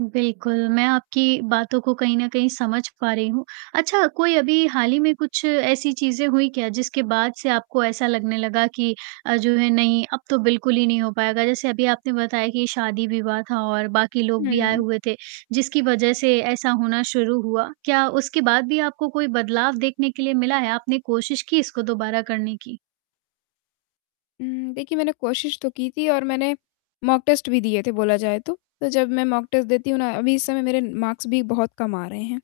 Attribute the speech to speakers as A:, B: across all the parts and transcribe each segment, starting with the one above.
A: बिल्कुल, मैं आपकी बातों को कहीं न कहीं समझ पा रही हूँ, अच्छा कोई अभी हाल ही में कुछ ऐसी चीज़ें हुई क्या, जिसके बाद से आपको ऐसा लगने लगा कि अ, जो है नहीं, अब तो बिल्कुल ही नहीं हो पाएगा? जैसे अभी आपने बताया कि शादी-विवाह था और बाकी लोग भी आए
B: हुँ।
A: हुए थे, जिसकी वजह से ऐसा होना शुरू हुआ, क्या उसके बाद भी आपको कोई बदलाव देखने के लिए मिला है? आपने कोशिश की इसको दोबारा करने की?
B: हुँ, देखिए मैंने कोशिश तो की थी और मैंने मॉक टेस्ट भी दिए थे बोला जाए तो, तो जब मैं मॉक टेस्ट देती हूँ ना अभी इस समय मेरे मार्क्स भी बहुत कम आ रहे हैं,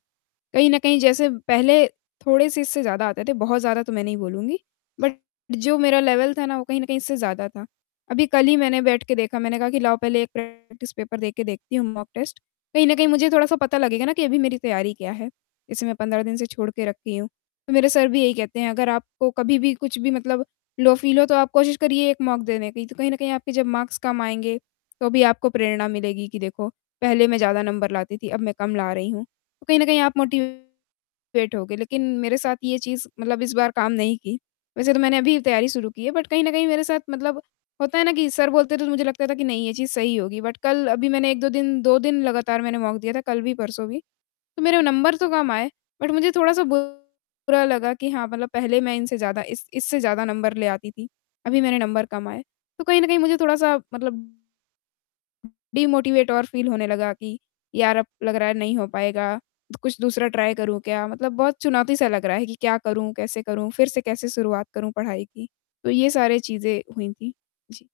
B: कहीं न कहीं जैसे पहले थोड़े-से इससे ज़्यादा आते थे, बहुत ज़्यादा तो मैं नहीं बोलूँगी। बट जो मेरा लेवल था ना, वो कहीं न कहीं इससे ज़्यादा था, अभी कल ही मैंने बैठ के देखा, मैंने कहा कि लाओ पहले एक प्रैक्टिस पेपर दे के देखती हूँ, मॉक टेस्ट, कहीं न कहीं मुझे थोड़ा-सा पता लगेगा ना कि अभी मेरी तैयारी क्या है? इसे मैं 15 दिन से छोड़ के रखी हूँ, तो मेरे सर भी यही कहते हैं, "अगर आपको कभी भी कुछ भी मतलब लो फील हो, तो आप कोशिश करिए 1 मॉक देने की, तो कहीं न कहीं आपके जब मार्क्स कम आएँगे, तो भी आपको प्रेरणा मिलेगी कि, देखो, पहले मैं ज़्यादा नंबर लाती थी, अब मैं कम ला रही हूँ। तो कहीं न कहीं आप मोटिवेट होगे," लेकिन मेरे साथ ये चीज़, मतलब इस बार काम नहीं की, वैसे तो मैंने अभी ही तैयारी शुरू की है बट कहीं न कहीं मेरे साथ मतलब होता है ना कि सर बोलते थे, तो मुझे लगता था कि नहीं, ये चीज़ सही होगी, बट कल अभी मैंने 1-2 दिन 2 दिन लगातार मैंने मॉक दिया था, कल भी, परसों भी। तो मेरे वो नंबर तो कम आए, बट मुझे थोड़ा-सा बुरा लगा कि हाँ, मतलब पहले मैं इनसे ज़्यादा इस इससे ज़्यादा नंबर ले आती थी, अभी मैंने नंबर कम आए। तो कहीं न कहीं मुझे थोड़ा-सा मतलब डिमोटिवेट और फील होने लगा कि यार अब लग रहा है नहीं हो पाएगा, द कुछ दूसरा ट्राई करूँ क्या? मतलब बहुत चुनौती सा लग रहा है कि क्या करूँ, कैसे करूँ? फिर से कैसे शुरुआत करूँ पढ़ाई की? तो ये सारी चीज़ें हुई थी। जी।